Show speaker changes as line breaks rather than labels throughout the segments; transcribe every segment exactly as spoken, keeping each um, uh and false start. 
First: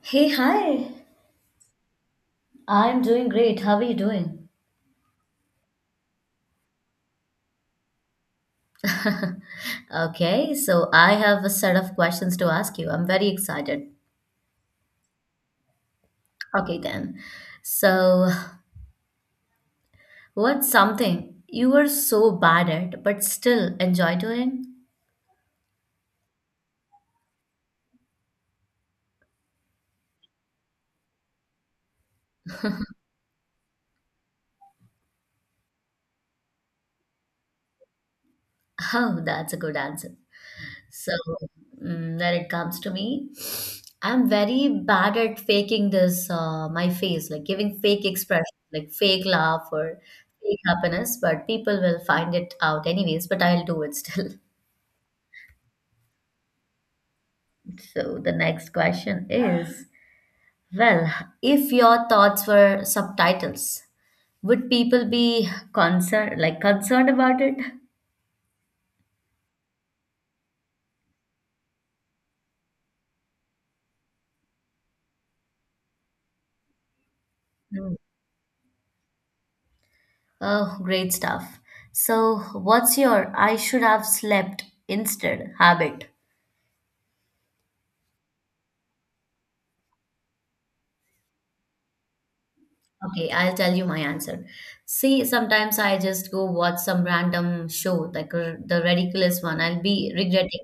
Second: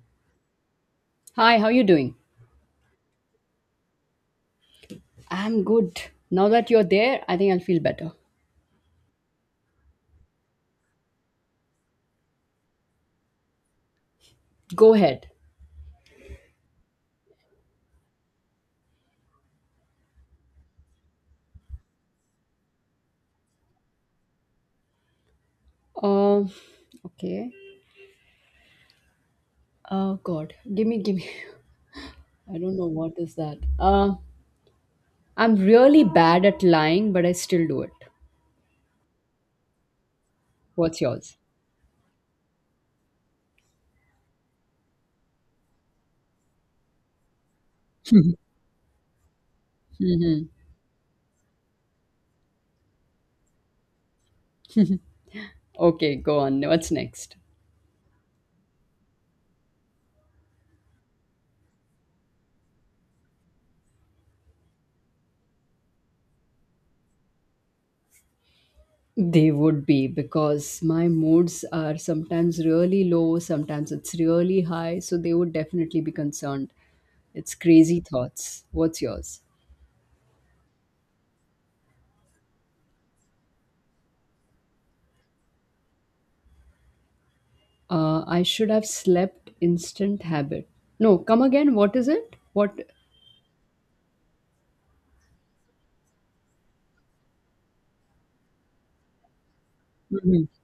Hey, hi.
Hi, how you doing?
I'm doing great. How are you doing?
I'm good. Now that you're there, I think I'll feel better.
Okay, so I have a set of questions to ask you. I'm very excited.
Go ahead.
Okay, then. So, what's something you were so bad at but still enjoy doing?
Um, okay. Oh God, give me, give me. I don't know what is that. Uh, I'm really bad at lying, but I still do it.
Oh, that's a good answer.
What's
So,
yours?
mm, when it comes to me, I'm very bad at faking this, uh, my face, like giving fake expression, like fake laugh or fake happiness, but people will find it out anyways, but I'll do it still.
Okay, go on. What's next?
So the next question is, well, if your thoughts were subtitles, would people be concerned, like concerned about it?
They would be because my moods are sometimes really low, sometimes it's really high, so they would definitely be concerned. It's
Hmm.
crazy thoughts. What's yours?
Oh, great stuff. So, what's your "I should have slept instead" habit?
Uh, I should have slept instant habit. No, come again. What is it? What?
Okay, I'll tell you my answer. See, sometimes I just go watch some random show, like r- the ridiculous one. I'll be
Mhm.
regretting.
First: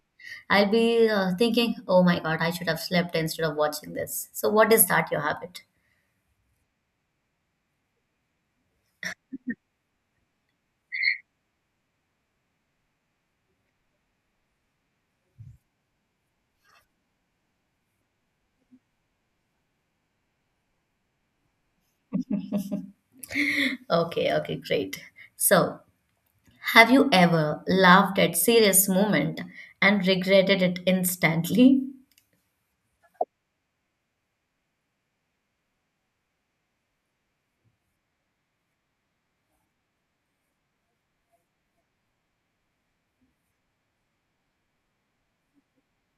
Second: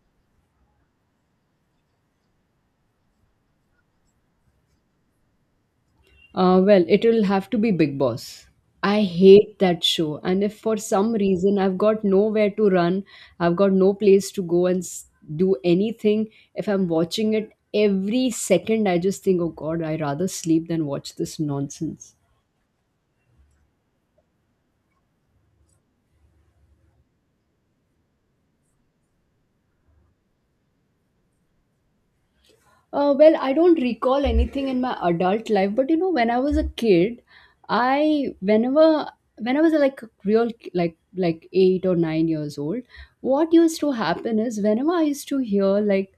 I'll be uh, thinking, oh my God, I should have slept instead of watching this. So, what is that your habit?
Uh, well, it will have to be Big Boss. I hate that show. And if for some reason I've got nowhere to run, I've got no place to go and s- do anything, if I'm watching it every second, I just think, oh God, I would rather sleep than watch this nonsense.
Okay, okay, great. So, have you ever laughed at serious moment and regretted it instantly?
Uh, well, I don't recall anything in my adult life, but you know, when I was a kid, I whenever when I was like a real like like eight or nine years old, what used to happen is whenever I used to hear like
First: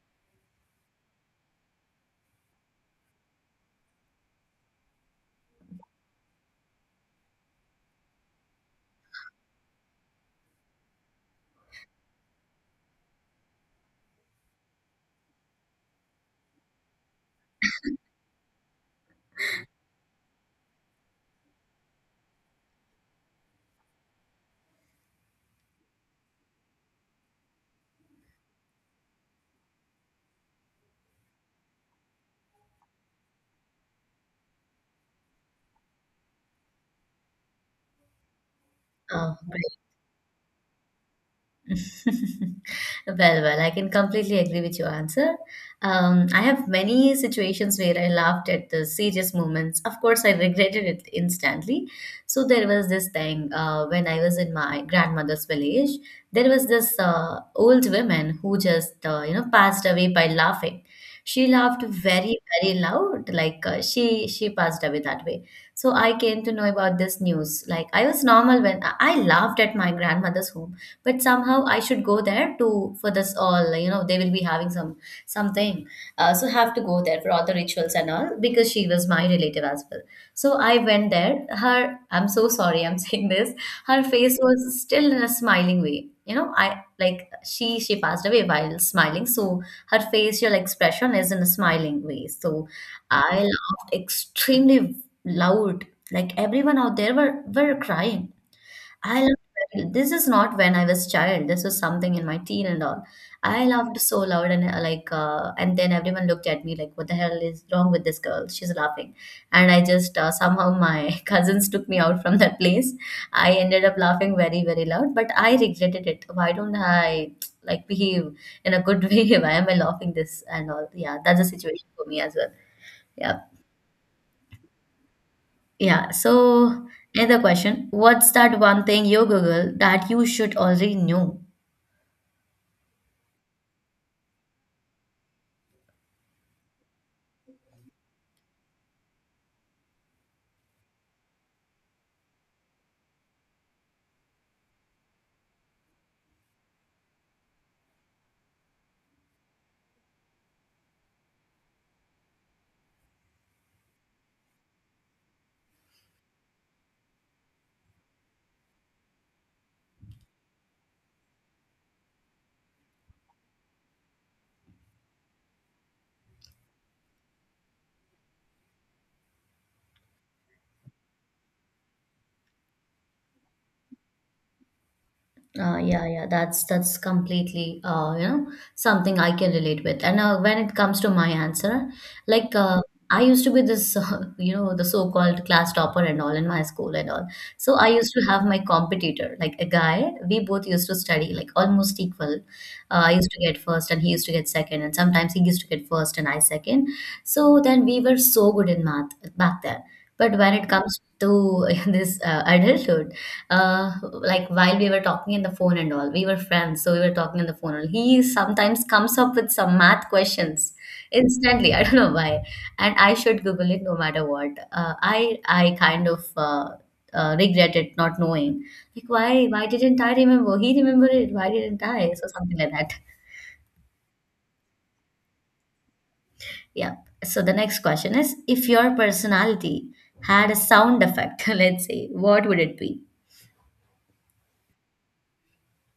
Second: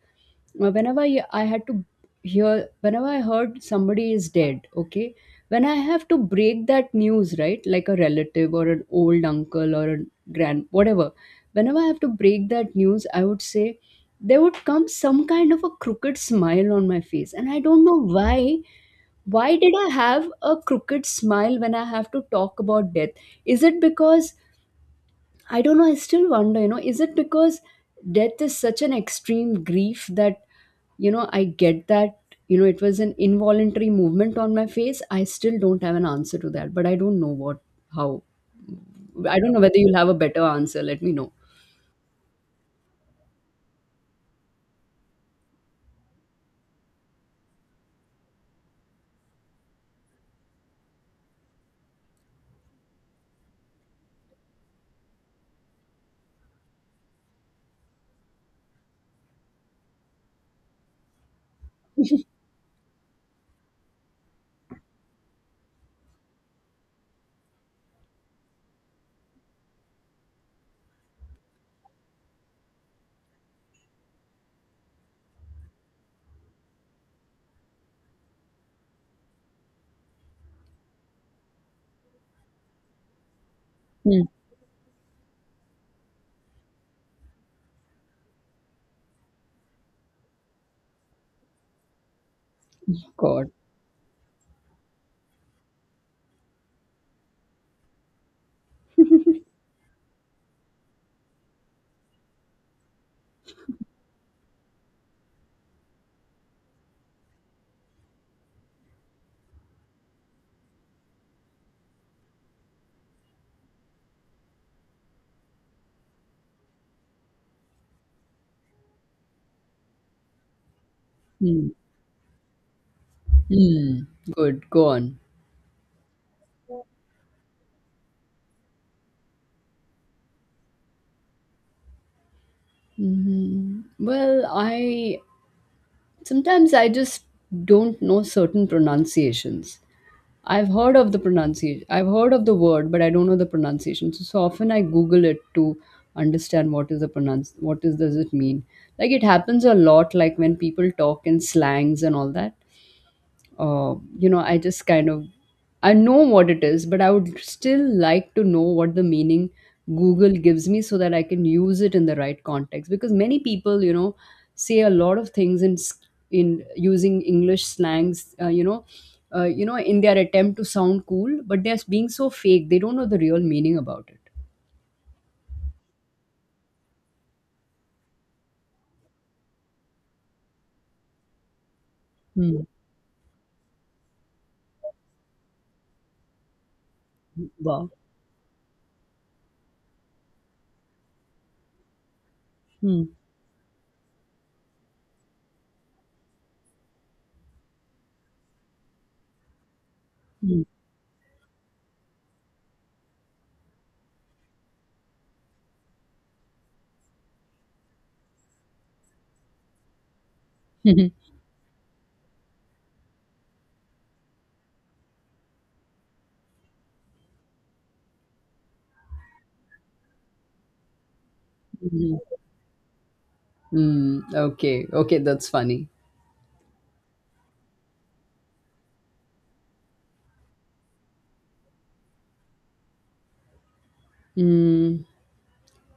uh, whenever I I had to hear, whenever I heard somebody is dead, okay, when I have to break that news, right, like a relative or an old uncle or a grand, whatever, whenever I have to break that news, I would say there would come some kind of a crooked smile on my face. And I don't know why. Why did I have a crooked smile when I have to talk about death? Is it because, I don't know, I still wonder, you know, is it because death is such an extreme grief that you know I get that you know it was an involuntary movement on my face I still don't have an answer to that but I don't know what how
Oh.
I don't know whether you'll have a better answer let me know.
Well, well, I can completely agree with your answer. Um, I have many situations where I laughed at the serious moments. Of course, I regretted it instantly. So there was this thing, uh, when I was in my grandmother's village. There was this uh, old woman who just uh, you know passed away by laughing. She laughed very, very loud. Like, uh, she she passed away that way. So I came to know about this news. Like, I was normal when I I laughed at my grandmother's, but somehow I should go there to, for this all, you know they will be having some something, uh, so have to go there for all the rituals and all, because she was my relative as well. So I went there, her, I'm so sorry I'm saying this, her
Hmm.
face was still in a smiling way, you know I, like, she she passed away while smiling, so her facial expression is in a smiling way, so I
God.
laughed extremely loud, like everyone out there were were crying. I loved. This is not when I was child. This was something in my teen and all. I laughed so loud and, uh, like, uh, and then everyone looked at me like, "What the hell is wrong with this girl? She's laughing." And I just, uh, somehow my cousins took me out from that place. I ended up laughing very, very loud, but I regretted it. Why don't I, like, behave in a good way? Why am I laughing this and all? Yeah, that's a
Hmm.
situation for me as well. Yeah,
Hmm. Good, go on.
yeah. So another question: what's that one thing you Google that you should already know?
hmm well, I sometimes I just don't know certain pronunciations. I've heard of the pronunciation. I've heard of the word, but I don't know the pronunciation. So, so often I Google it to understand what is the pronounce. What is does it mean? Like it happens a lot. Like when people talk in slangs and all that uh, you know, I just kind of I know what it is, but I would still like to know what the meaning Google gives me so that I can use it in the right context. Because many people, you know, say a lot of things in s- in using English slangs, uh, you know, uh, you know, in their attempt to sound cool, but they're being so fake. They don't know the real meaning about it.
Uh, yeah, yeah, that's that's completely, uh, you know, something I can relate with. And uh, when it comes to my answer, like,
Hmm.
uh, I used to be this uh, you know, the so-called class topper and all in my school and all. So I
Wow.
used to have my competitor, like a guy. We both used to study like almost equal. Uh,
Hmm.
I used to get first and he used to get second, and sometimes he used to get first and I second. So then we were so good in math back then. But when
Hmm.
it comes to this uh, adulthood, uh, like while we were talking in the phone and all, we were friends, so we were talking on the phone, and he sometimes comes up with some math questions instantly. I don't know why, and I should Google it no matter what. Uh, I I kind of, uh, uh, regret it not knowing. Like, why why didn't I remember? He remembered it. Why didn't I?
Hmm.
So something like that.
Hmm. Okay. Okay. That's funny.
Yeah. So the next question is, if your personality had a sound effect, let's say, what would it be?
Hmm.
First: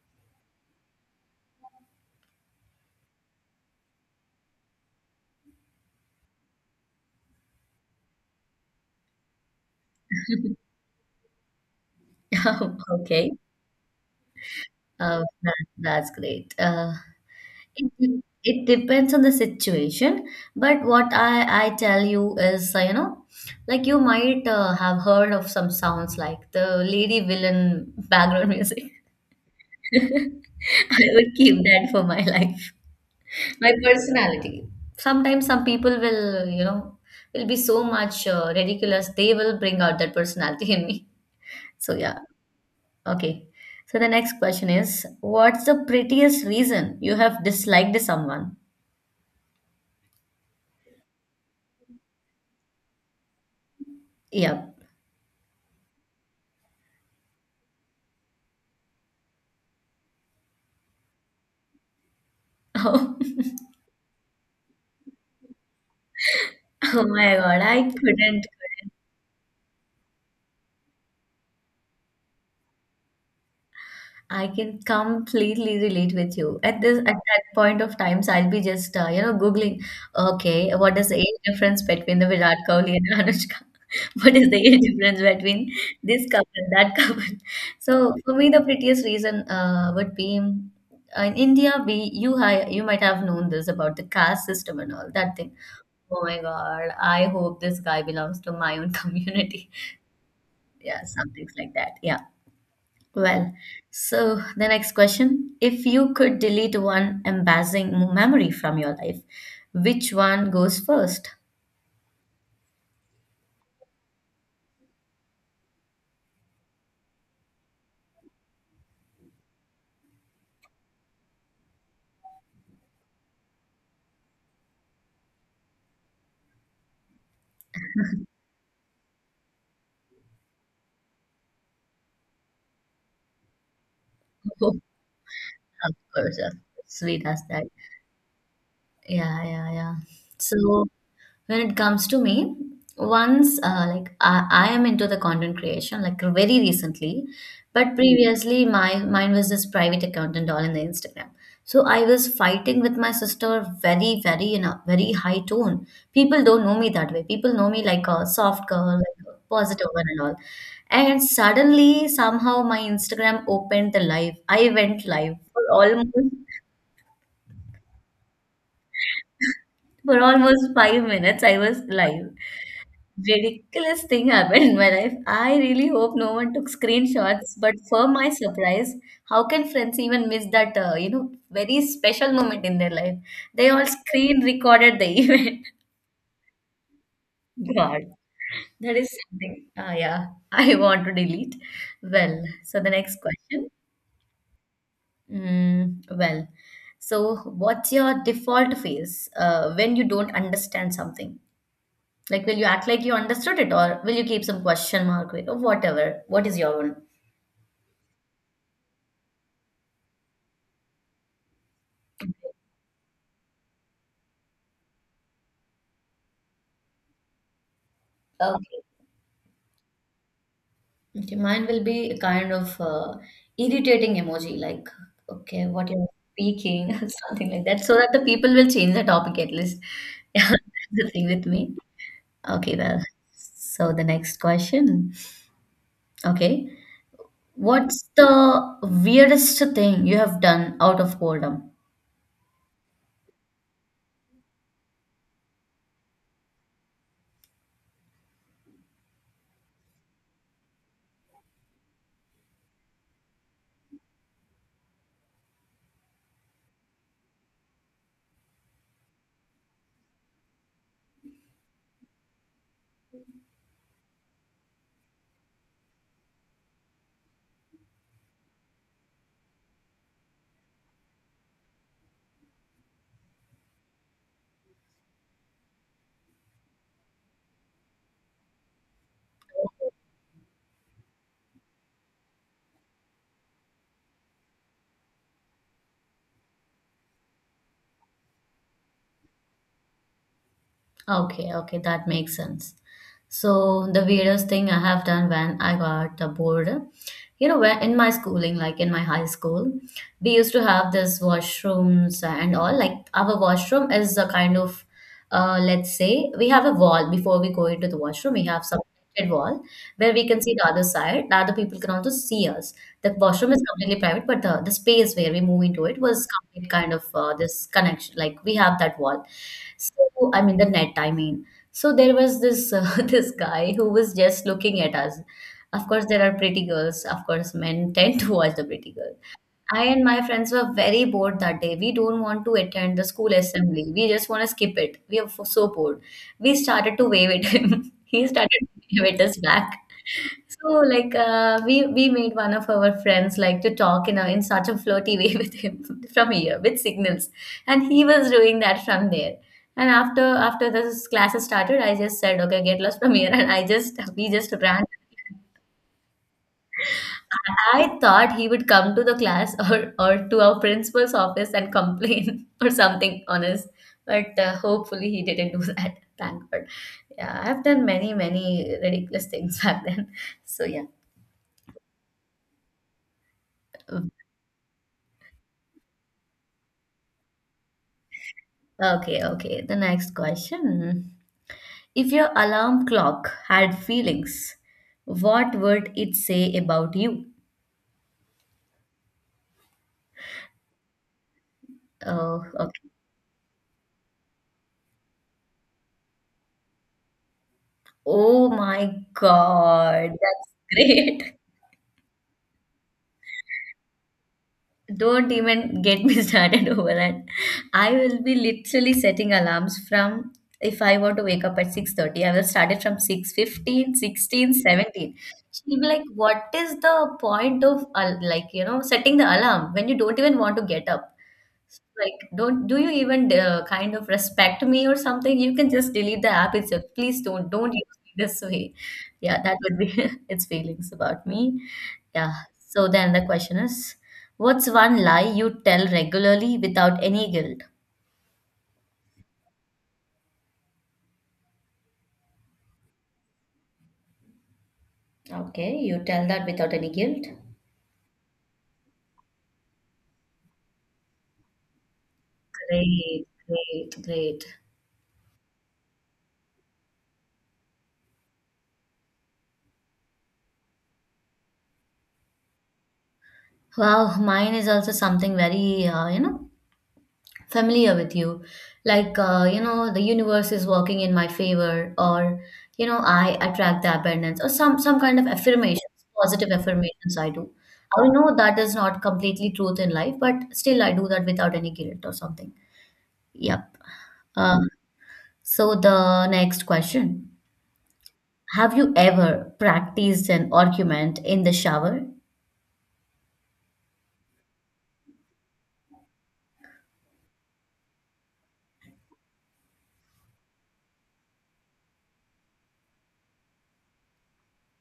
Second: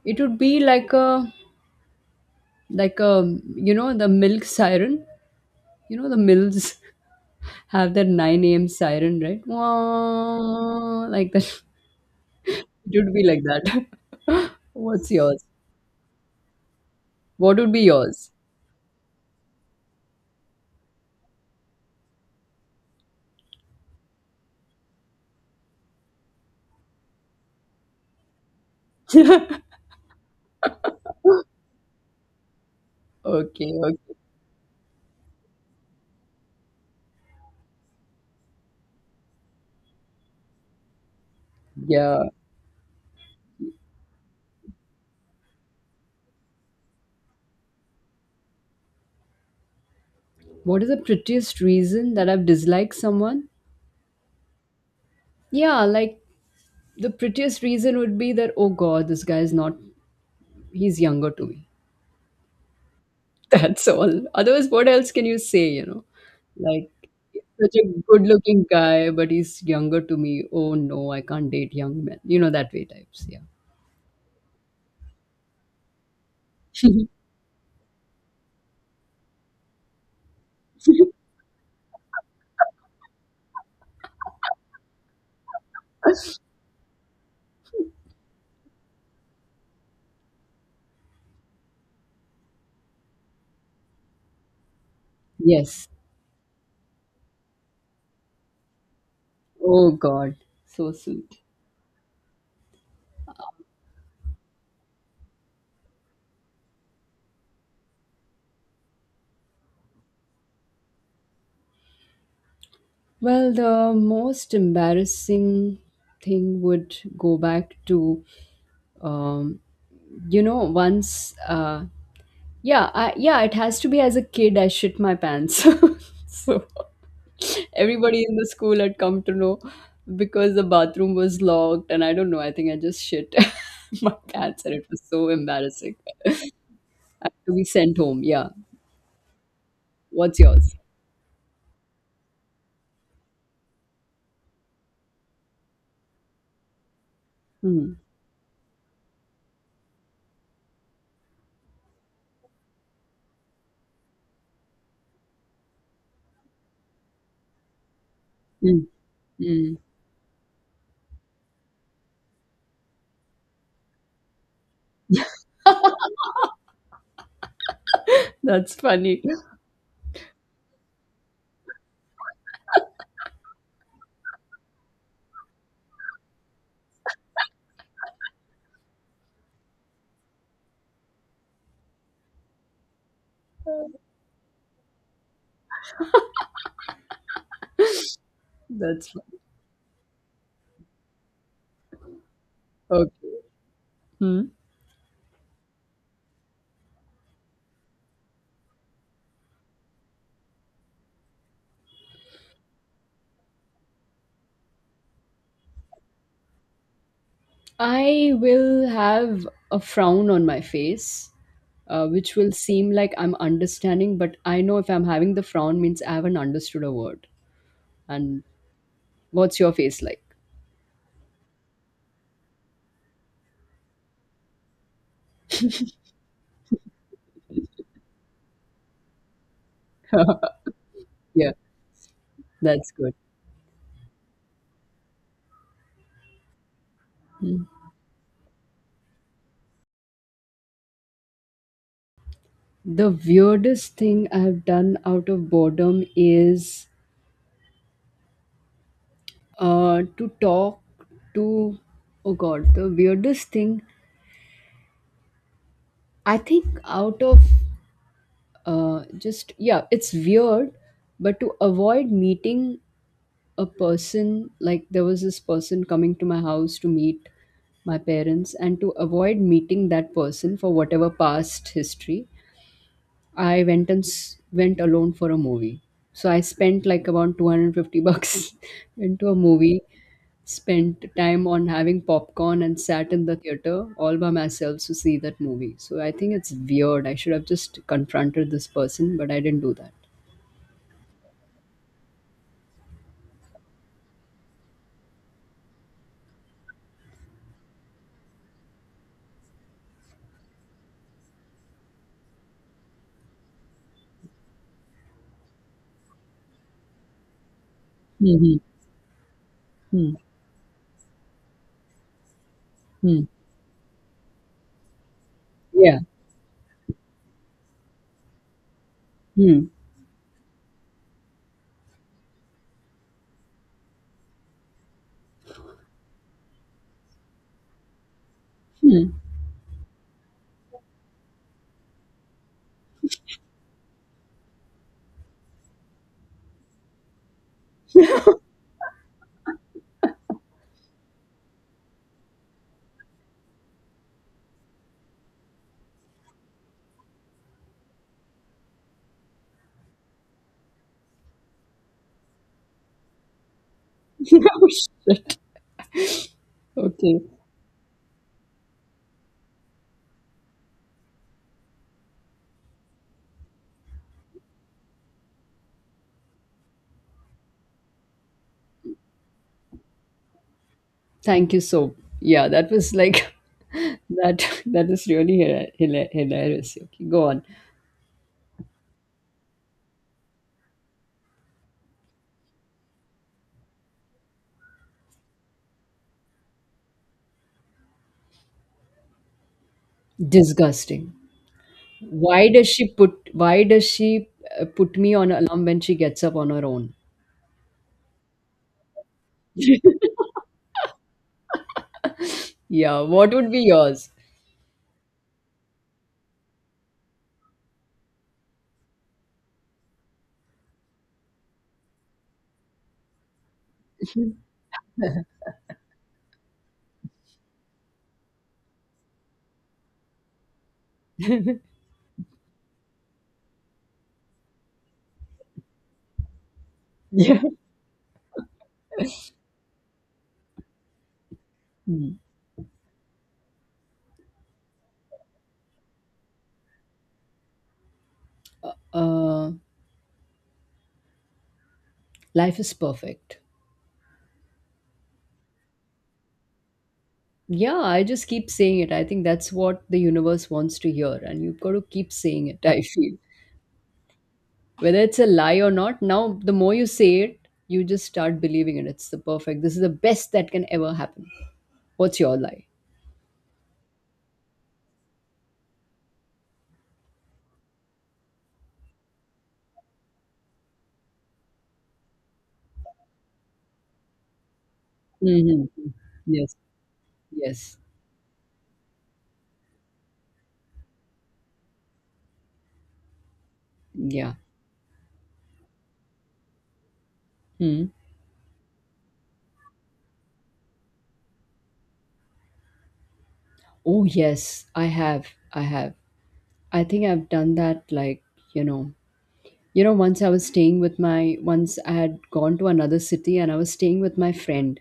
It would be like a like um, you know the milk siren, you know the mills have their nine a.m siren, right? Wah, like that. It would be
Okay.
like that. What's
Uh,
yours?
that, that's great. Uh,
What would be
It
yours?
it depends on the situation, but what I, I tell you is, uh, you know, like you might uh, have heard of some sounds like the lady villain background music.
Okay,
I would keep that for my life, my
okay.
personality. Sometimes some people will, you know, will be so much, uh, ridiculous, they will bring out that personality in me. So, yeah,
Yeah,
okay. So, the next question is, what's the prettiest reason you have disliked someone?
what is the prettiest reason that I've disliked someone?
Yeah.
Yeah, like the prettiest reason would be that, oh god, this guy is not, he's younger to me. That's all. Otherwise, what else can you say, you know? Like,
Oh my
he's
God,
such
I
a good
couldn't.
looking guy, but he's younger to me. Oh no, I can't date young men. You know, that way types. Yeah.
I can completely relate with you. At this, at that point of times, I'll be just, uh, you know, Googling, okay, what is the age difference between the Virat Kohli and Anushka? What is the age difference between this couple and that couple? So for me, the prettiest reason uh, would be, uh, in India, we you hi, you might have known this about the caste system and all that thing.
Yes.
Oh my God, I hope this guy belongs to my own community.
Oh God. So
Yeah,
sweet.
something like that. Yeah. Well, so the next question. If you could delete one embarrassing memory from your life, which one goes first?
Well, the most embarrassing thing would go back to, um, you know, once, uh, yeah, I, yeah, it has to be as a kid, I shit my pants. So. Everybody in the school had come to know because the bathroom was locked, and I don't know. I think I just shit my pants, and it was so
Oh, of
embarrassing
course, of course. Sweet as
to
that.
be sent home. Yeah.
Yeah, yeah, yeah.
What's yours?
So when it comes to me, once, uh, like, I, I am into the content creation, like, very recently,
Hmm.
but previously my mine was this private account and all in the Instagram. So I was fighting with my sister, very very in a very high tone. People don't know me that way, people know me like a soft
Mm.
girl, like a
Mm.
positive one and all. And suddenly somehow my Instagram opened the live, I went live for almost,
That's funny.
for almost five minutes. I was live. Ridiculous thing happened in my life. I really hope no one took screenshots, but for my surprise, how can friends even miss that, uh, you know, very special moment in their life? They all screen recorded the event. God, that
That's
is
funny.
something. Ah, yeah, I want to delete. Well, so the next
Okay.
question.
Hmm.
Mm, well, so what's your default phase, uh, when you don't understand something? Like, will you act like you understood it, or will you keep some question mark with, or whatever? What is your one?
I will have a frown on my face, uh, which will seem like I'm understanding, but I know if I'm having the frown means I haven't understood a word. And
Okay.
what's your face like?
Okay, mine will be a kind of, uh, irritating emoji, like, okay, what you're speaking, something like that, so that the people will change the topic at least. Yeah, that's the thing with
Yeah,
me. Okay,
that's
well,
good.
so the next question. Okay, what's the weirdest thing you have done out of boredom?
The weirdest thing I've done out of boredom is uh, to talk to, oh God, the weirdest thing I think out of uh, just, yeah, it's weird, but to avoid meeting a person, like there was this person coming to my house to meet my parents, and to avoid meeting that person for whatever past history, I went and s- went alone for a movie. So I spent like about two hundred fifty bucks into a movie, spent time on having popcorn and sat in the theater all by myself to see that movie. So I think it's weird. I should have just confronted this person, but I didn't do that.
Okay, okay, that makes sense. So the weirdest thing I have done when I got bored, you know where in my schooling, like in my high school, we used to have this washrooms and all, like our washroom is a kind of, uh, let's say we have a wall before we go into the washroom. We
Mm-hmm.
have some protected wall where
Mm.
we can see the other side, the other people can also see us. The
Mm.
washroom is completely private, but the, the space where we move into it
Yeah.
was complete kind of, uh, this connection, like we have that wall.
Hmm.
So I mean, the net I mean, so there was this uh, this guy who was just looking at us. Of course, there are pretty girls. Of course, men tend to watch the pretty
Mm.
girl. I and my friends were very bored that day. We don't want to attend the school assembly. We just want to skip it. We are f- so bored. We started to wave at him. He started to wave at us back. So, like, uh, we we made one of our friends like to talk in a, in such a flirty way with him from here with signals, and he was doing that from there. And after after this classes started, I just said, okay, get lost from here, and I just we just
Oh,
ran.
shit. Okay.
I thought he would come to the class or, or to our principal's office and complain or something honest, but uh, hopefully he didn't do that. Thank God. Yeah, I've done many, many ridiculous things back then. So, yeah.
Thank you so. Yeah, that was like that that is really hila- hila- hilarious. Okay, go on.
Okay, okay. The next question. If your alarm clock had feelings, what would it say about you?
Disgusting.
Oh,
Why does she
okay.
put why does she uh, put me on alarm when she gets up on her own?
Oh my God, that's great.
Yeah, what would be yours?
Don't even get me started over that. I will be literally setting alarms from, if I want to wake up at six thirty, I will start it from six fifteen, sixteen, seventeen. She'll be like, "What is the point of al- like, you know, setting the alarm when you don't even want to get up?" Like, don't do you even, uh, kind of respect me or something? You can just delete the app itself. Please
Yeah.
don't don't use me this way. Yeah, that would be its feelings about me.
Hmm.
Yeah. So then the question is, what's one lie you tell regularly without any guilt?
Uh, Life is perfect.
Okay, you tell that without any guilt.
Yeah, I just keep saying it. I think that's what the universe wants to hear, and you've got to keep saying it, I feel.
Great, great, great.
Whether it's a lie or not, now the more you say it, you just start believing it. It's the perfect. This is the best that can ever happen. What's your lie?
Wow, mine is also something very, uh, you know, familiar with you like uh, you know the universe is working in my favor or you know I attract the abundance or some some kind of
Hmm.
affirmations, positive
Yes,
affirmations I do.
yes,
I know that is not completely truth in life, but still I do that without any guilt or something. Yep.
yeah.
um, so the next question,
Hmm.
have you ever practiced an argument in the shower?
Oh yes, I have. I have. I think I've done that like, you know, you know, once I was staying with my once I had gone to another city and I was staying with my friend,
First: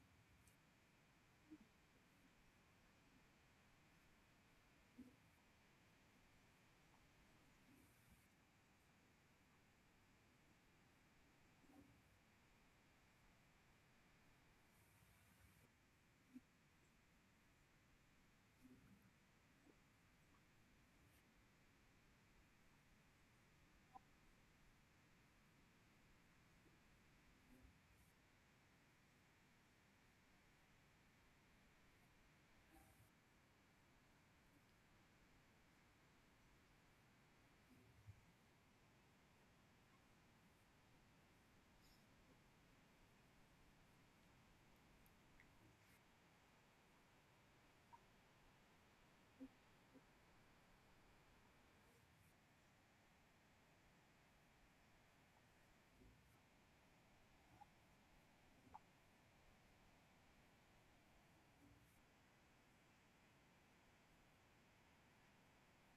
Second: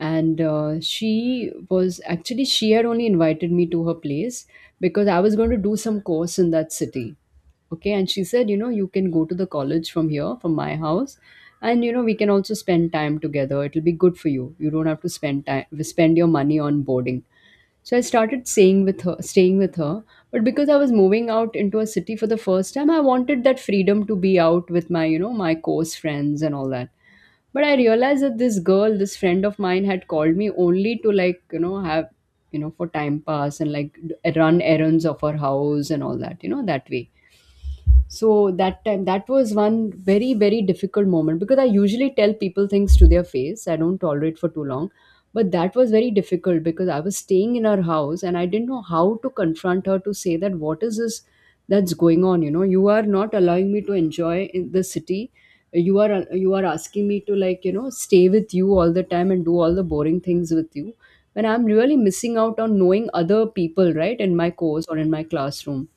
and uh, she was actually she had only invited me to her place because I was going to do some course in that city. Okay, and she said, you know, you can go to the college from here, from my house, and you know, we can also spend time together. It'll be good for you. You don't have to spend time spend your money on boarding, so I started staying with her, staying with her. But because I was moving out into a city for the first time, I wanted that freedom to be out with my, you know, my close friends and all that. But I realized that this girl, this friend of mine, had called me only to like, you know, have, you know, for time pass and like d- run errands of her house and all that, you know, that way. So that time that was one very very difficult moment because I usually tell people things to their face, I don't tolerate for too long, but that was very difficult because I was staying in her house and I didn't know how to confront her to say that what is this that's going on. You know, you are not allowing me to enjoy in the city. You are you are asking me to like, you know, stay with you all the time and do all the boring things with you when I'm really missing out on knowing other people, right, in my course or in my classroom.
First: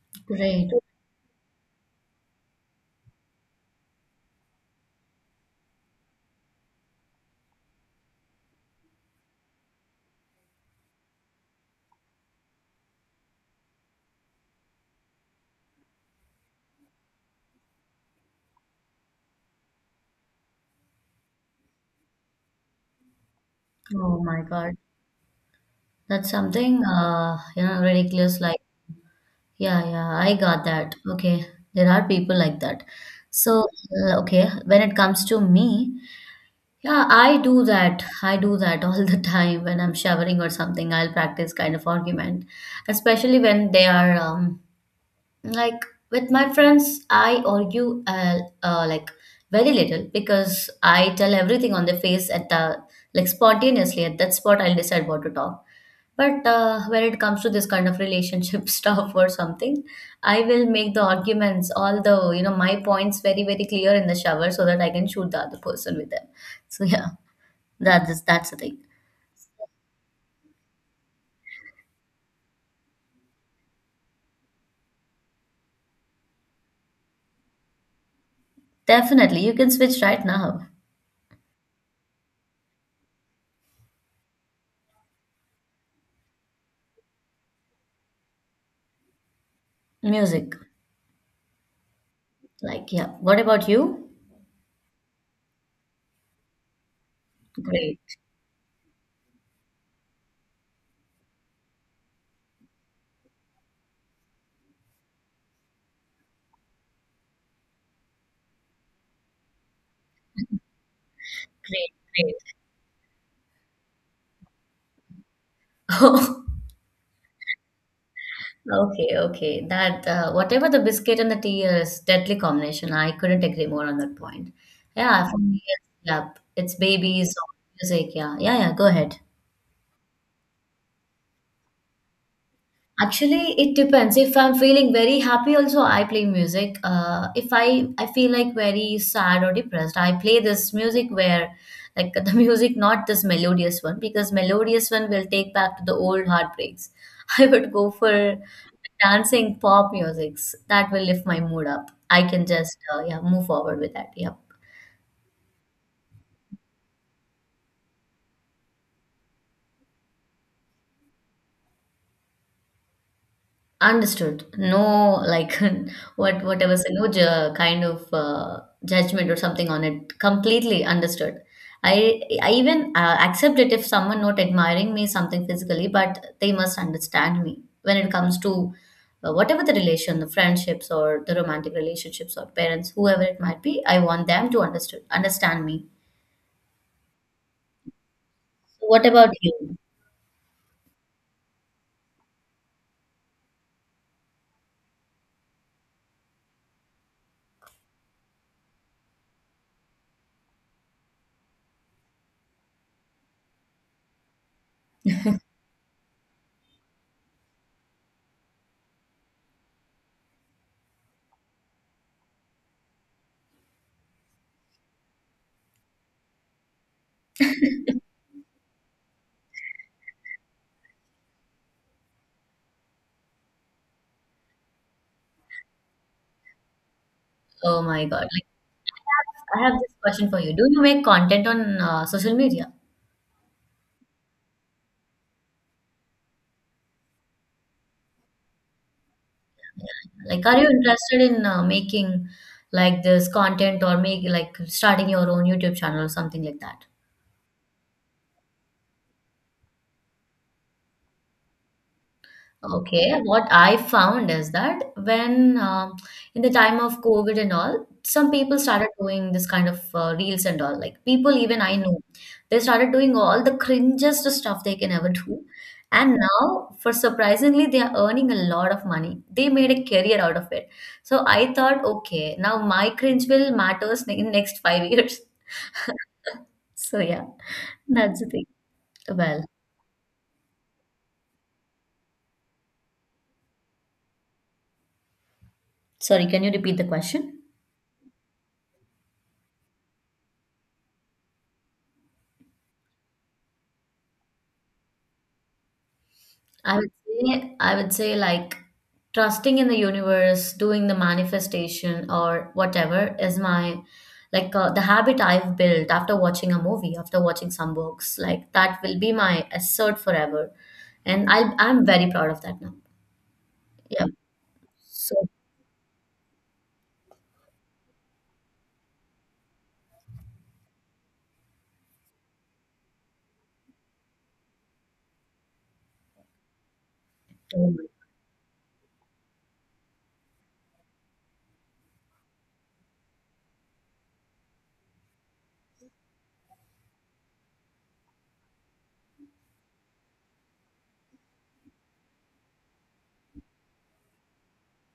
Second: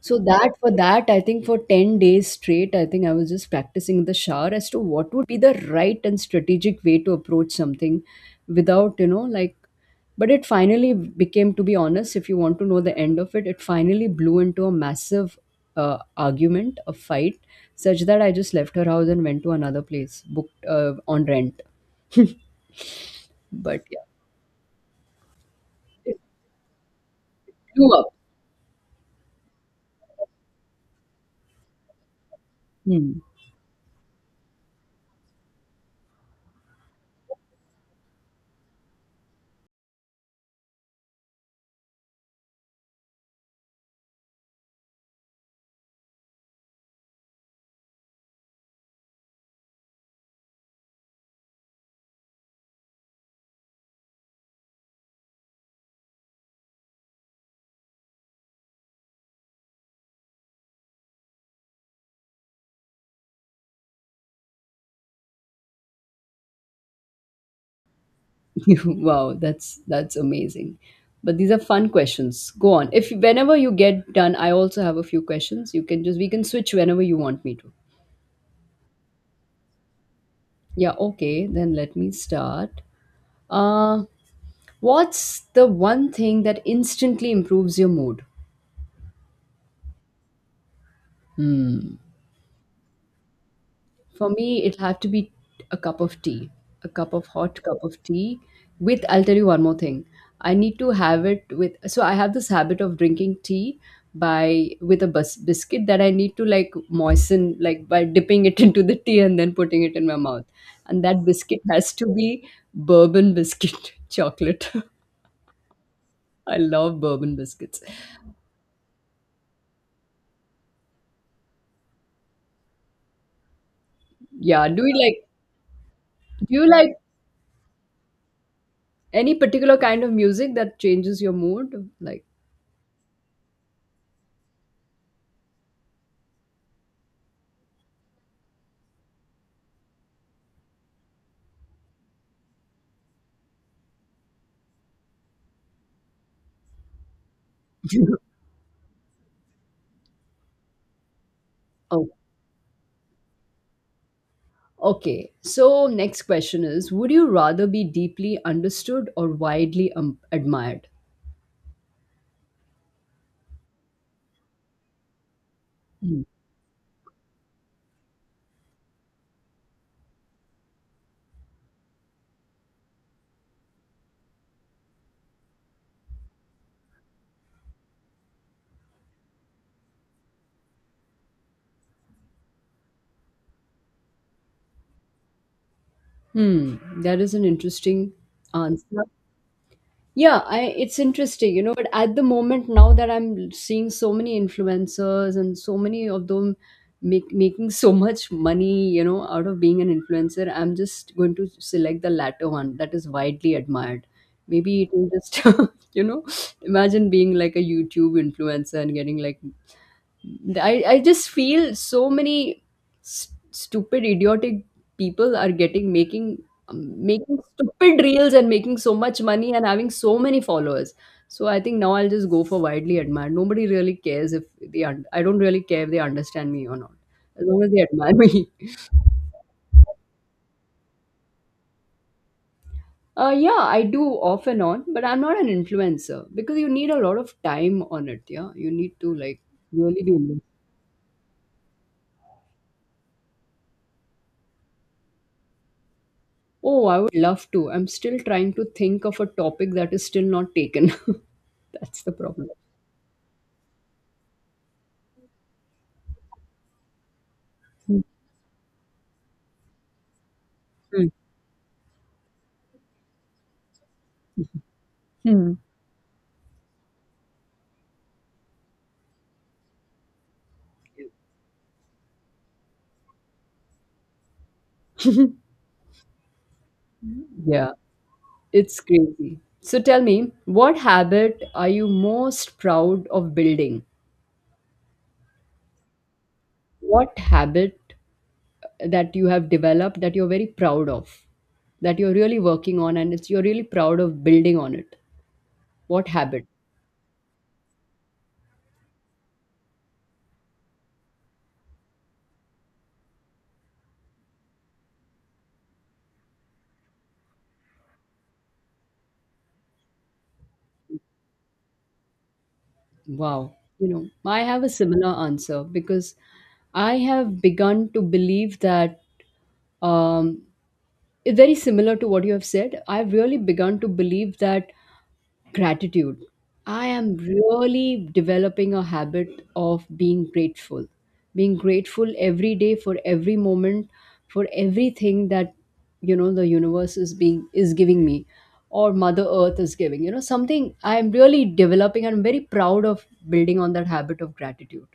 so that
Great.
for that, I think for ten days straight, I think I was just practicing in the shower as to what would be the right and strategic way to approach something without, you know, like, but it finally became, to be honest, if you want to know the end of it, it finally blew into a massive uh, argument, a fight, such that I just left her house and went to another place booked uh, on rent. But yeah,
Oh my God, that's something uh, you know,
blew up.
ridiculous, like yeah, yeah, I got that. Okay, there are people like that.
Hmm.
So, uh, okay, when it comes to me, yeah, I do that. I do that all the time when I'm showering or something. I'll practice kind of argument, especially when they are um, like with my friends. I argue uh, uh, like very little because I tell everything on the face at the like spontaneously at that spot. I'll decide what to talk, but uh, when it comes to this kind of relationship stuff or something, I will make the arguments, all the, you know, my points very, very clear in the shower so that I can shoot the other person with them. So yeah, that is that's the thing.
Wow, that's that's amazing. But these are fun questions. Go on. If whenever you get done, I also have a few questions. You can just we can switch whenever you want me to.
Definitely, you can switch right now.
Yeah, okay, then let me start. Uh what's the one thing that instantly improves your mood?
Music.
Hmm.
Like, yeah. What about you?
For me, it'll have to be a cup of tea, a cup of hot cup
Great,
of tea. With, I'll tell you one more thing. I need to have it with, so I have this habit of drinking tea by with a bus, biscuit that I need to like moisten, like by dipping it into the tea and then putting it in my mouth. And that biscuit
great,
has to be bourbon biscuit chocolate.
great.
I love bourbon biscuits.
Okay, okay. That uh, whatever the biscuit and the tea is deadly combination. I couldn't agree more on that point.
Yeah. Do you like,
Yeah, for me, it's, yeah,
do you
it's
like
babies, music. Yeah, yeah, yeah. Go ahead.
any particular kind of music that changes your mood? Like,
Actually, it depends. If I'm feeling very happy, also I play music. Uh, if I I feel like very sad or depressed, I play this music where, like the music, not this melodious one, because melodious one will take back to the old heartbreaks. I would go for dancing pop musics that will lift my mood up.
oh.
I can just uh, yeah, move forward with that. Yeah.
Okay, so next question is, would you rather be deeply understood or widely um, admired?
Understood. No, like
Hmm.
what what I was saying, no ju- kind of uh, judgment or something on it. Completely understood. I I even uh, accept it if someone not admiring me something physically, but they must understand me when it comes to uh, whatever the relation, the friendships or the romantic relationships or parents, whoever it might be. I want them to understood understand me.
Hmm, that is an interesting
So what
answer.
about you?
Yeah, I, it's interesting, you know, but at the moment, now that I'm seeing so many influencers and so many of them make, making so much money, you know, out of being an influencer, I'm just going to select the latter one that is widely admired. Maybe it will just, you know, imagine being like a YouTube influencer and getting like I, I just feel so many st- stupid idiotic people are getting making um, making stupid reels and making so much money and having so many followers. So I think now I'll just go for widely admired. Nobody really cares if they un- I don't really care if they understand me or not, as long as they
Oh my
admire
God! Like
me.
I have, I have this question for you. Do you make content on uh, social media?
Uh, yeah, I do, off and on, but I'm not an influencer because you need a lot of time on it. Yeah, you need to like really be.
Like, are you interested in uh, making like this content or make like starting your own YouTube channel or something like that?
Oh, I would love to. I'm still trying to think of a topic that is still not taken. That's the problem.
Okay, what I found is that when um, in the time of COVID and all, some people started doing this kind of uh, reels and all. Like
Hmm.
people, even I know, they started doing all the cringest stuff they can ever do.
Hmm.
And now, for surprisingly, they are earning a lot of money. They made a career out of it. So I thought, okay, now my cringe will matters in next five years. So yeah,
Yeah,
that's the thing.
it's crazy.
Well,
So tell me, what habit are you most proud of building?
sorry, can you repeat the
What
question?
habit that you have developed that you're very proud of, that you're really working on, and it's you're really proud of building on it? What habit?
I would say I would say like trusting in the universe, doing the manifestation or whatever is my like uh, the habit I've built after watching a movie, after watching some books. Like that will be my assert forever, and I I'm very proud of that now.
Wow. You
Yeah.
know, I have a similar
So.
answer because I have begun to believe that um, very similar to what you have said, I've really begun to believe that gratitude, I am really developing a habit of being grateful, being grateful every day for every moment, for everything that, you know, the universe is being is giving me or mother earth is giving, you know, something I am really developing and I'm very proud of building on that habit of gratitude.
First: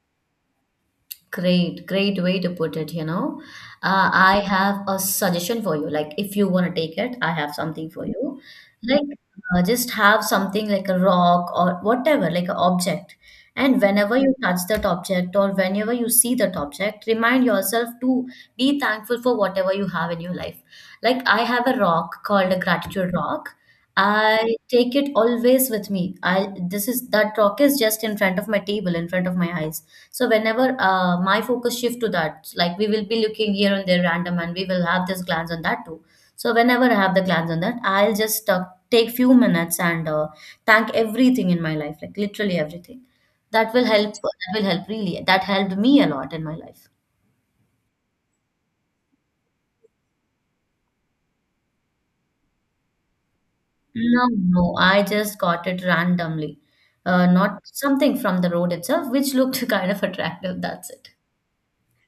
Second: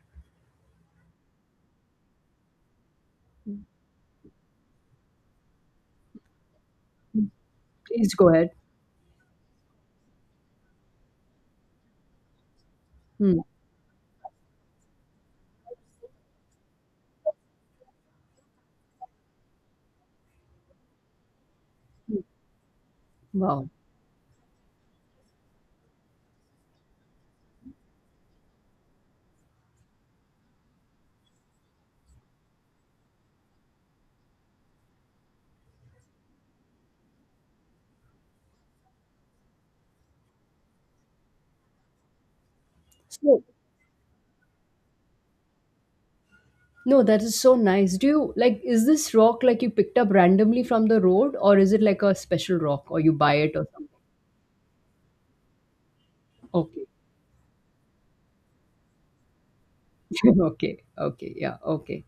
Great, great way to put it, you know. Uh, I have a suggestion for you. Like, if you want to take it, I have something for
Please go
you.
ahead.
Like, uh, just have something like a rock or whatever, like an object.
Hmm.
And whenever you touch that object or whenever you see that object, remind yourself to be thankful for whatever you have in your life. Like, I have a rock called a gratitude rock.
Wow.
I take it always with me. I this is That rock is just in front of my table, in front of my eyes. So whenever uh, my focus shift to that, like we will be looking here and there random, and we will have this glance on that too. So whenever I have the glance on that, I'll just uh, take few minutes and uh, thank everything in my life, like literally everything.
So,
That will help. That will help really. That helped me a lot in my life.
no, that is so nice. Do you like, is this rock like you picked up randomly from the road or is it like a special rock or you buy it or something?
No, no, I just got it randomly,
Okay.
uh, not something from the road itself, which looked kind of attractive.
Okay.
That's it.
Okay. Yeah. Okay.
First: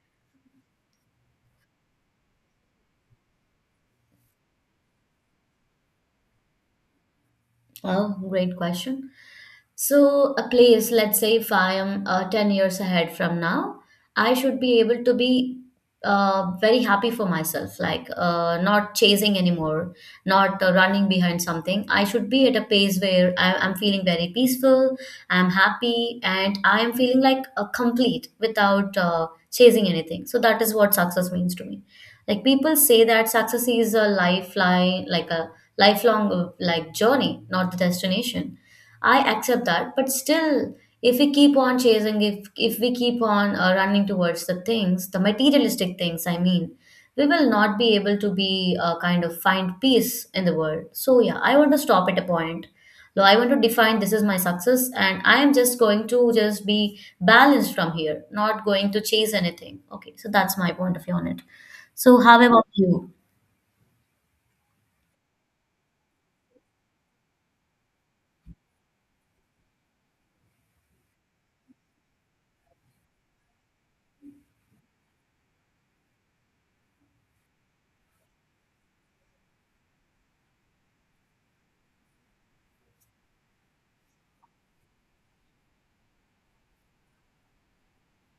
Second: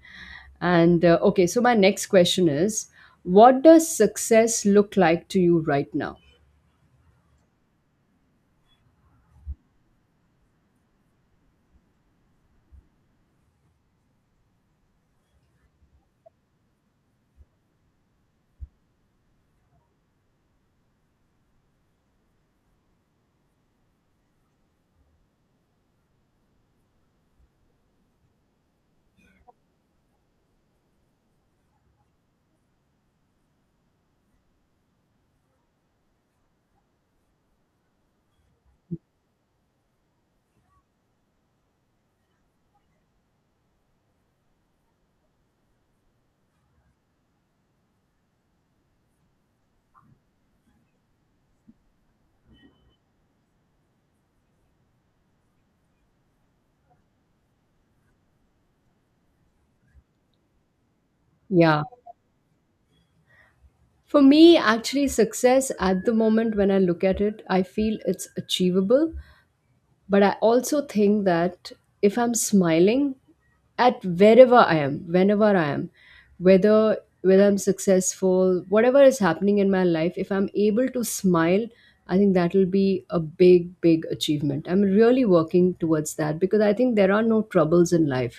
And uh, okay, so my next question is, what does success look like to you right now?
Oh, great question. So, a place, let's say if I am uh, ten years ahead from now, I should be able to be uh, very happy for myself, like uh, not chasing anymore, not uh, running behind something. I should be at a pace where I, I'm feeling very peaceful, I'm happy, and I am feeling like a complete without uh, chasing anything. So, that is what success means to me. Like people say that success is a lifeline, like a lifelong uh, like journey, not the destination. I accept that, but still, if we keep on chasing, if if we keep on uh, running towards the things, the materialistic things, I mean, we will not be able to be uh, kind of find peace in the world. So yeah, I want to stop at a point. No, I want to define this is my success, and I am just going to just be balanced from here, not going to chase anything. Okay, so that's my point of view on it.
Yeah.
So how about you?
For me, actually, success at the moment, when I look at it, I feel it's achievable. But I also think that if I'm smiling at wherever I am, whenever I am, whether whether I'm successful, whatever is happening in my life, if I'm able to smile, I think that will be a big, big achievement. I'm really working towards that because I think there are no troubles in life,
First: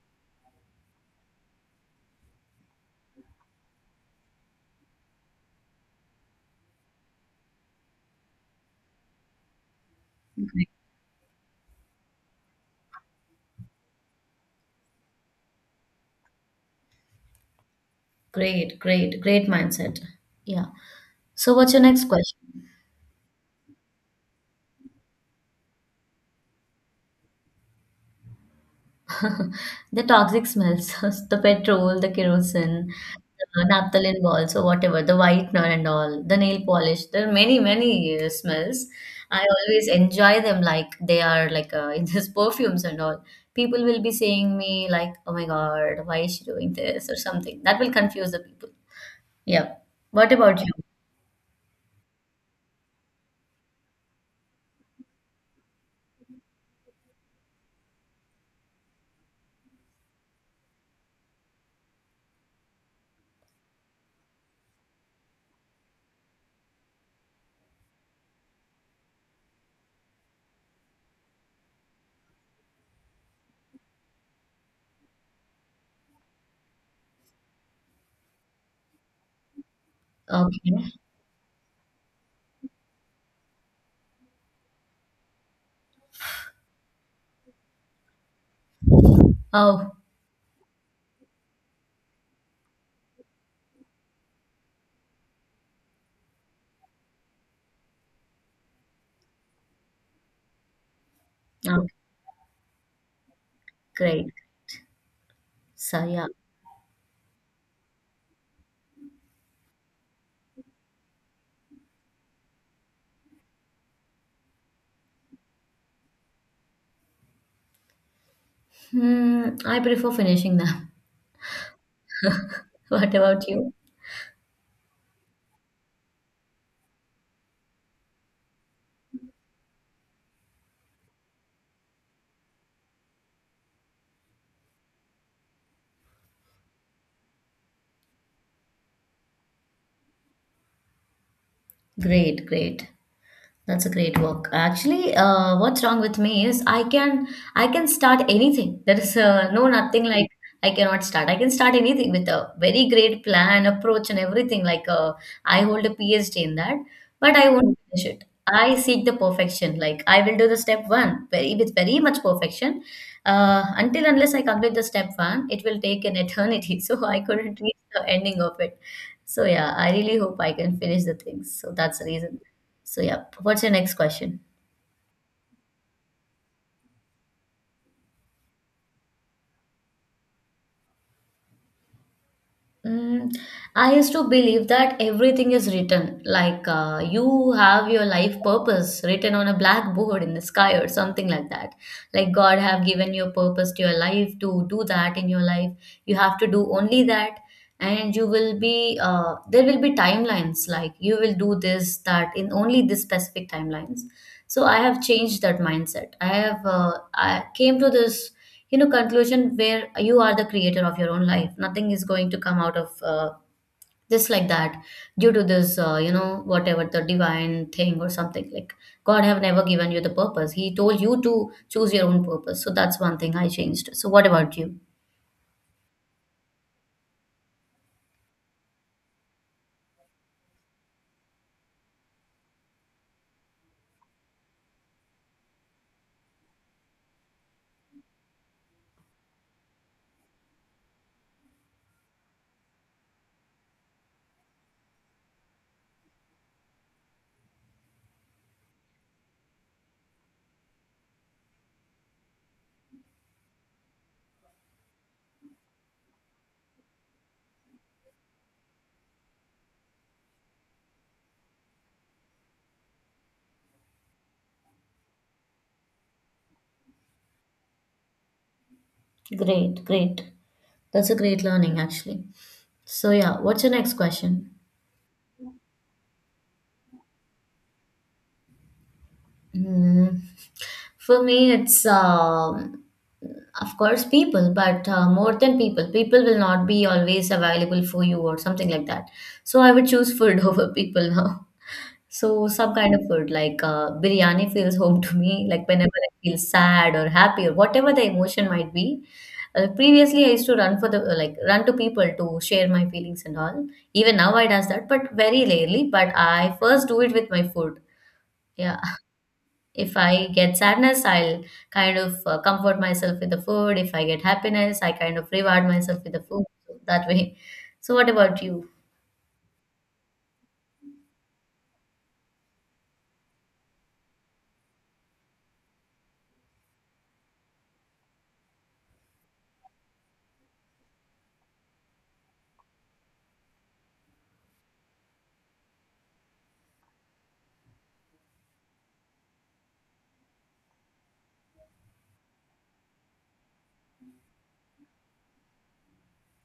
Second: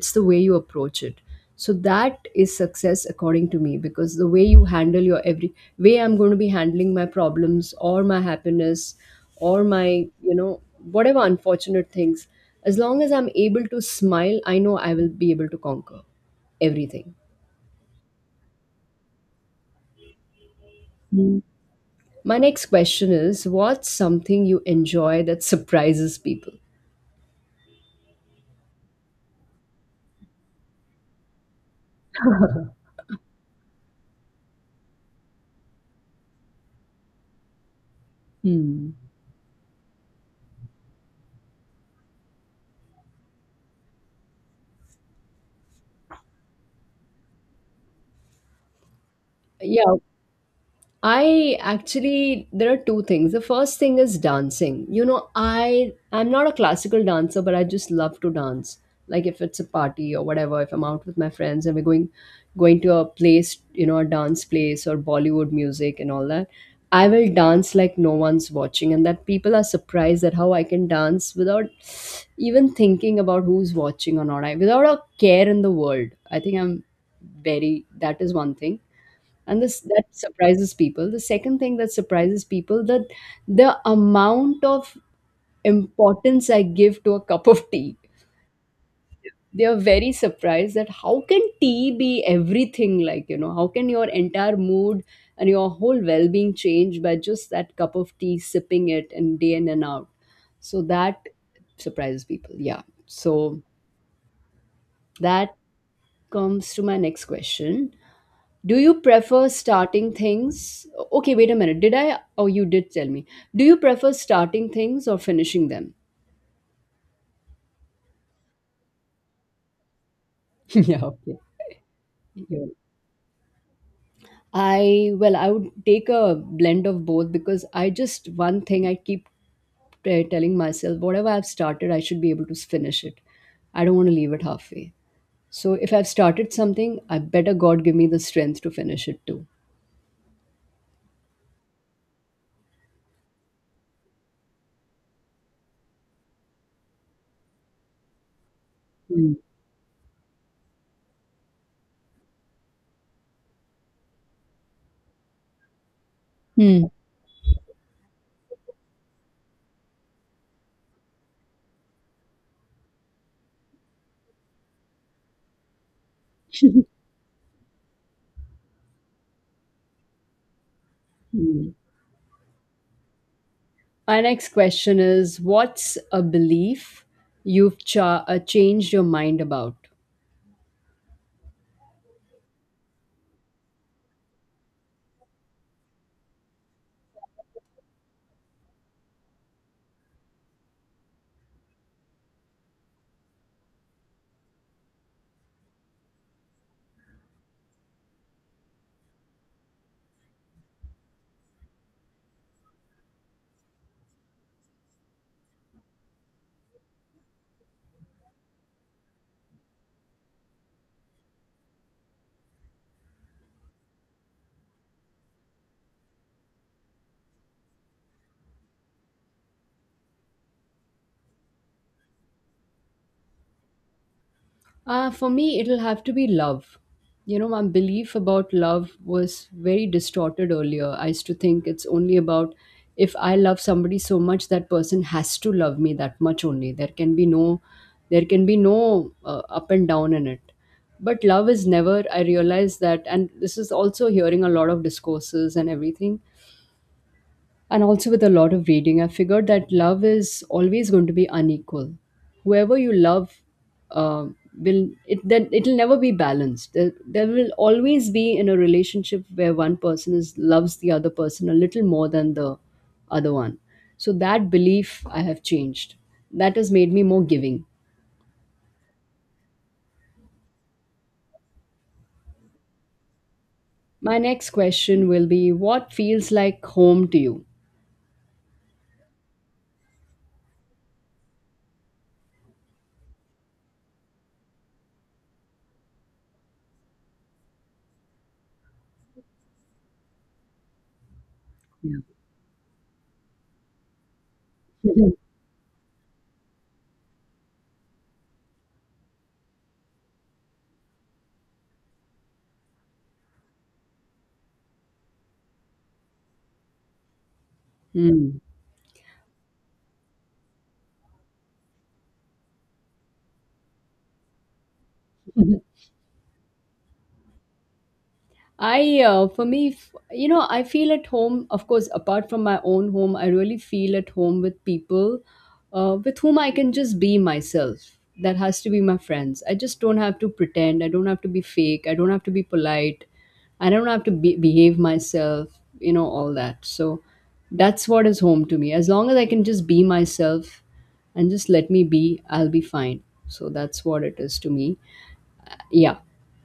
it's the way you approach it. So that is success according to me, because the way you handle your every way I'm going to be handling my problems or my happiness or my, you know, whatever unfortunate things, as long as I'm able to smile, I know I will be able to conquer everything.
Great, great, great mindset. Yeah.
Mm.
So what's your next
My
question?
next question is, what's something you enjoy that surprises people?
The toxic smells, the petrol, the kerosene, the naphthalene balls, or whatever, the whitener and all, the nail polish. There are many, many uh, smells.
Hmm.
I always enjoy them like they are like uh, in this perfumes and all. People will be saying me like, "Oh my God, why is she doing this?" or something. That will confuse the people. Yeah.
Yeah,
What about you?
I actually there are two things. The first thing is dancing. You know, I I'm not a classical dancer, but I just love to dance. Like if it's a party or whatever, if I'm out with my friends and we're going going to a place, you know, a dance place or Bollywood music and all that, I will dance like no one's watching, and that people are surprised at how I can dance without even thinking about who's watching or not. I without a care in the world. I think I'm very, that is one thing. And this that surprises
Okay.
people, the second thing that surprises people, that the amount of importance I give to a cup of tea. They are
Oh,
very surprised that how can tea be everything, like, you know, how can your entire mood and your whole well-being change by just that cup of tea, sipping it, and day in and out. So that
okay.
surprises people. Yeah, so
Great.
that
So yeah.
comes to my next question. Do you prefer starting things? Okay, wait a minute. Did I? Oh, you did tell me. Do you prefer starting things or finishing them?
Hmm, I prefer finishing them.
Yeah, okay. Yeah.
What about you?
I, well, I would take a blend of both because I just, one thing I keep uh, telling myself, whatever I've started, I should be able to finish it. I don't want to leave it halfway. So if I've started something, I better God give me the strength to finish it too.
Great, great. That's a great work. Actually, uh, what's wrong with me is I can I can start anything. There is
Hmm.
uh, no nothing like I cannot start. I can start anything with a very great plan, approach, and everything. Like uh, I hold a PhD in that,
Hmm.
but I won't finish it. I seek the perfection. Like I will do the step one very with very much perfection. Uh, until unless I complete the step one, it will take an eternity. So I couldn't reach the ending of it. So yeah, I really hope I can finish the things.
Hmm.
So that's the reason. So, yeah, what's your next
Our
question?
next question is, what's a belief you've cha- uh, changed your mind about?
Mm, I used to believe that everything is written, like uh, you have your life purpose written on a blackboard in the sky or something like that. Like God have given your purpose to your life to do that in your life. You have to do only that, and you will be uh, there will be timelines. Like you will do this that in only this specific timelines. So I have changed that mindset. I have uh, I came to this you know conclusion where you are the creator of your own life. Nothing is going to come out of uh, just like that due to this uh, you know, whatever the divine thing or something, like God have never given you the purpose, he told you to choose your own purpose. So that's one thing I changed. So what about you?
Uh, for me, it'll have to be love. You know, my belief about love was very distorted earlier. I used to think it's only about if I love somebody so much, that person has to love me that much only. There can be no, there can be no uh, up and down in it. But love is never. I realized that, and this is also hearing a lot of discourses and everything. And also, with a lot of reading, I figured that love is always going to be unequal. Whoever you love, uh, will it then it'll never be balanced. There, there will always be in a relationship where one person is loves the other person a little more than the other one. So that belief I have changed. That has made me more giving.
Great, great, that's a great learning actually. So yeah, what's your next
My
question?
next question will be: what feels like home to you?
Mm, for me, it's um, of course people, but uh, more than people, people will not be always available for you or something like that. So I would choose food over people now.
Yeah.
So some kind of food like uh, biryani feels home to me. Like whenever I feel sad or happy or whatever the emotion might be. Uh, previously, I used to run for the uh, like run to people to share my feelings and all. Even now, I does that, but very rarely. But I first do it with my food.
Hmm.
Yeah, if I get sadness, I'll kind of uh, comfort myself with the food. If I get happiness, I kind of reward myself with the food. So that way. So, what about you?
I, uh, for me, f- you know, I feel at home, of course, apart from my own home, I really feel at home with people uh, with whom I can just be myself. That has to be my friends. I just don't have to pretend. I don't have to be fake. I don't have to be polite. I don't have to be- behave myself, you know, all that. So that's what is home to me. As long as I can just be myself and just let me be, I'll be fine. So that's what it is to me. Yeah.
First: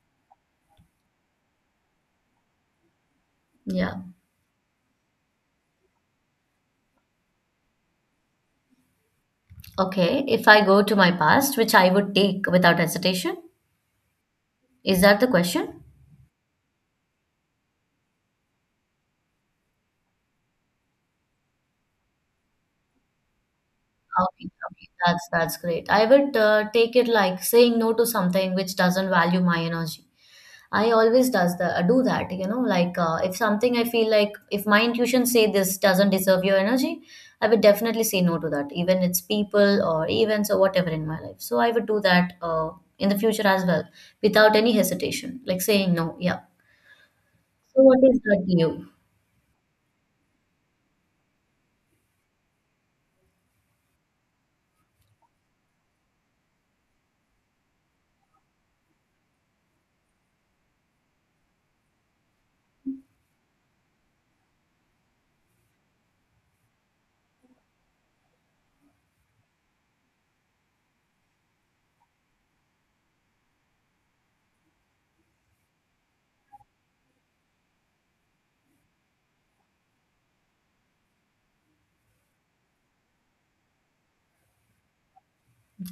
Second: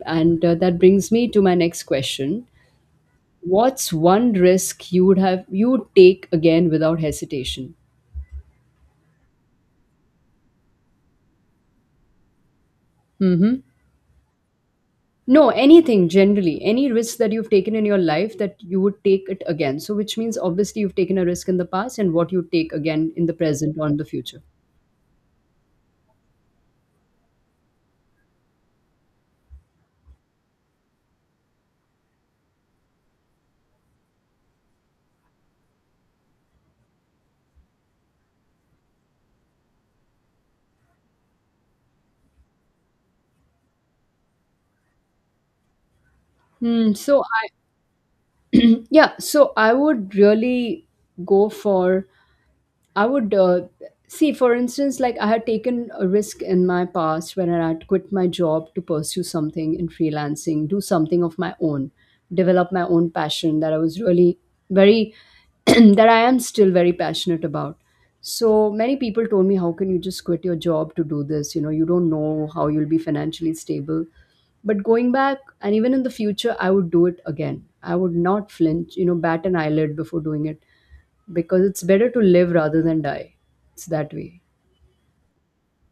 And uh, that brings me to my next question. What's
Yeah.
one risk you would have you would take again without hesitation?
Okay. If I go to my past, which I would take without hesitation,
Mm-hmm.
is that the
No,
question?
anything generally, any risk that you've taken in your life that you would take it again. So, which means obviously you've taken a risk in the past and what you take again in the present or in the future.
Okay, okay. That's that's great. I would uh, take it like saying no to something which doesn't value my energy. I always does the do that, you know, like uh, if something I feel like if my intuition say this doesn't deserve your energy, I would definitely say no to that, even it's people or events or whatever in my life. So I would do that uh, in the future as well without any hesitation, like saying no. Yeah.
Hmm, so, I,
So what is that you?
yeah, so I would really go for, I would uh, see, for instance, like I had taken a risk in my past when I had quit my job to pursue something in freelancing, do something of my own, develop my own passion that I was really very, that I am still very passionate about. So many people told me, how can you just quit your job to do this? You know, you don't know how you'll be financially stable. But going back, and even in the future, I would do it again. I would not flinch, you know, bat an eyelid before doing it, because it's better to live rather than die. It's that way.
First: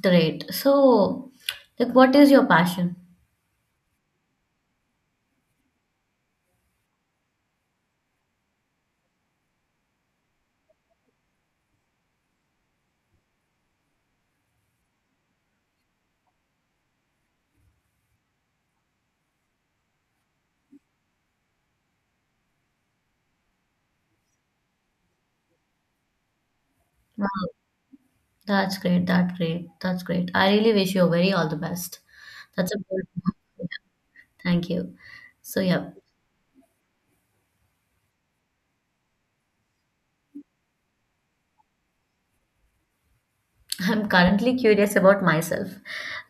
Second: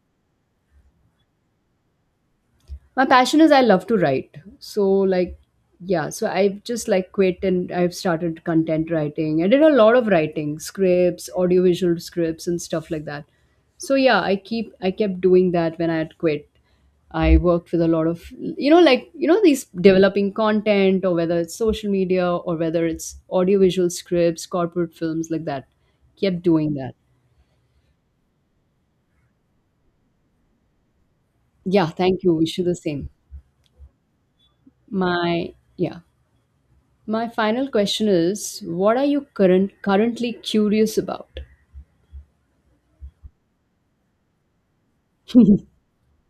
Great. So, like, what is your passion?
My passion is I love to write. So like, yeah, so I've just like quit and I've started content writing. I did a lot of writing, scripts, audiovisual scripts and stuff like that. So yeah, I keep I kept doing that when I had quit. I worked with a lot of, you know, like, you know, these developing content or whether it's social media or whether it's audiovisual scripts, corporate films like that. Kept doing that.
Uh, That's great. That's great. That's great. I really wish you very all the
Yeah,
best.
thank you. Wish you
That's
the
a good
same.
thank you.
My
So yeah,
yeah. My final question is, what are you current currently curious about?
I'm currently curious about myself.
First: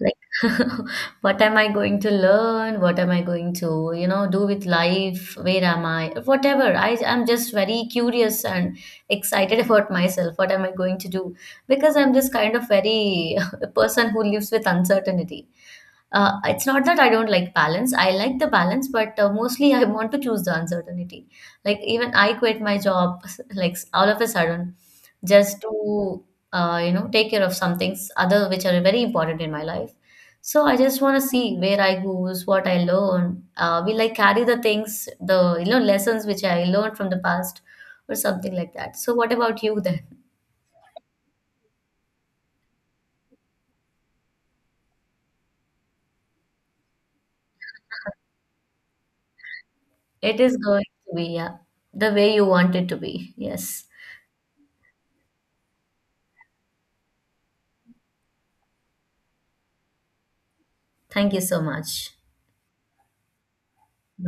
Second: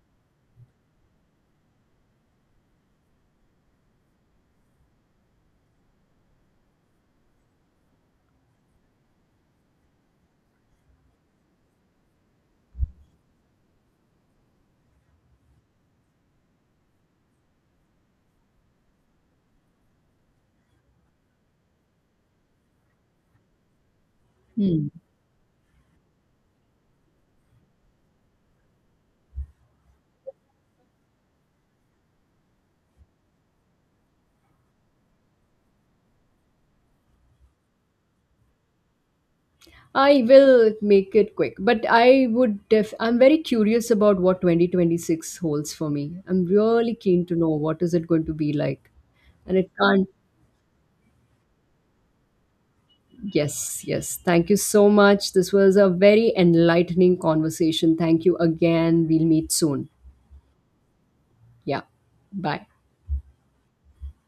Like what am I going to learn? What am I going to, you know, do with life? Where am I? Whatever. I I'm just very curious and excited about myself. What am I going to do? Because I'm this kind of very person who lives with uncertainty. Uh, it's not that I don't like balance. I like the balance, but uh, mostly I want to choose the uncertainty. Like even I quit my job, like all of a sudden,
Hmm.
just to uh, you know, take care of some things other which are very important in my life. So I just want to see where I goes, what I learn. Uh, will I carry the things, the you know lessons which I learned from the past, or something like that. So what about you then?
I will make it quick, but I would def, I'm very curious about what twenty twenty-six holds for me. I'm really keen to know what is it going to be like. And it can't,
It is going to be yeah, the way you want it to be.
yes,
Yes.
yes. Thank you so much. This was a very enlightening conversation. Thank you again. We'll meet soon.
Thank you so
Yeah.
much.
Bye.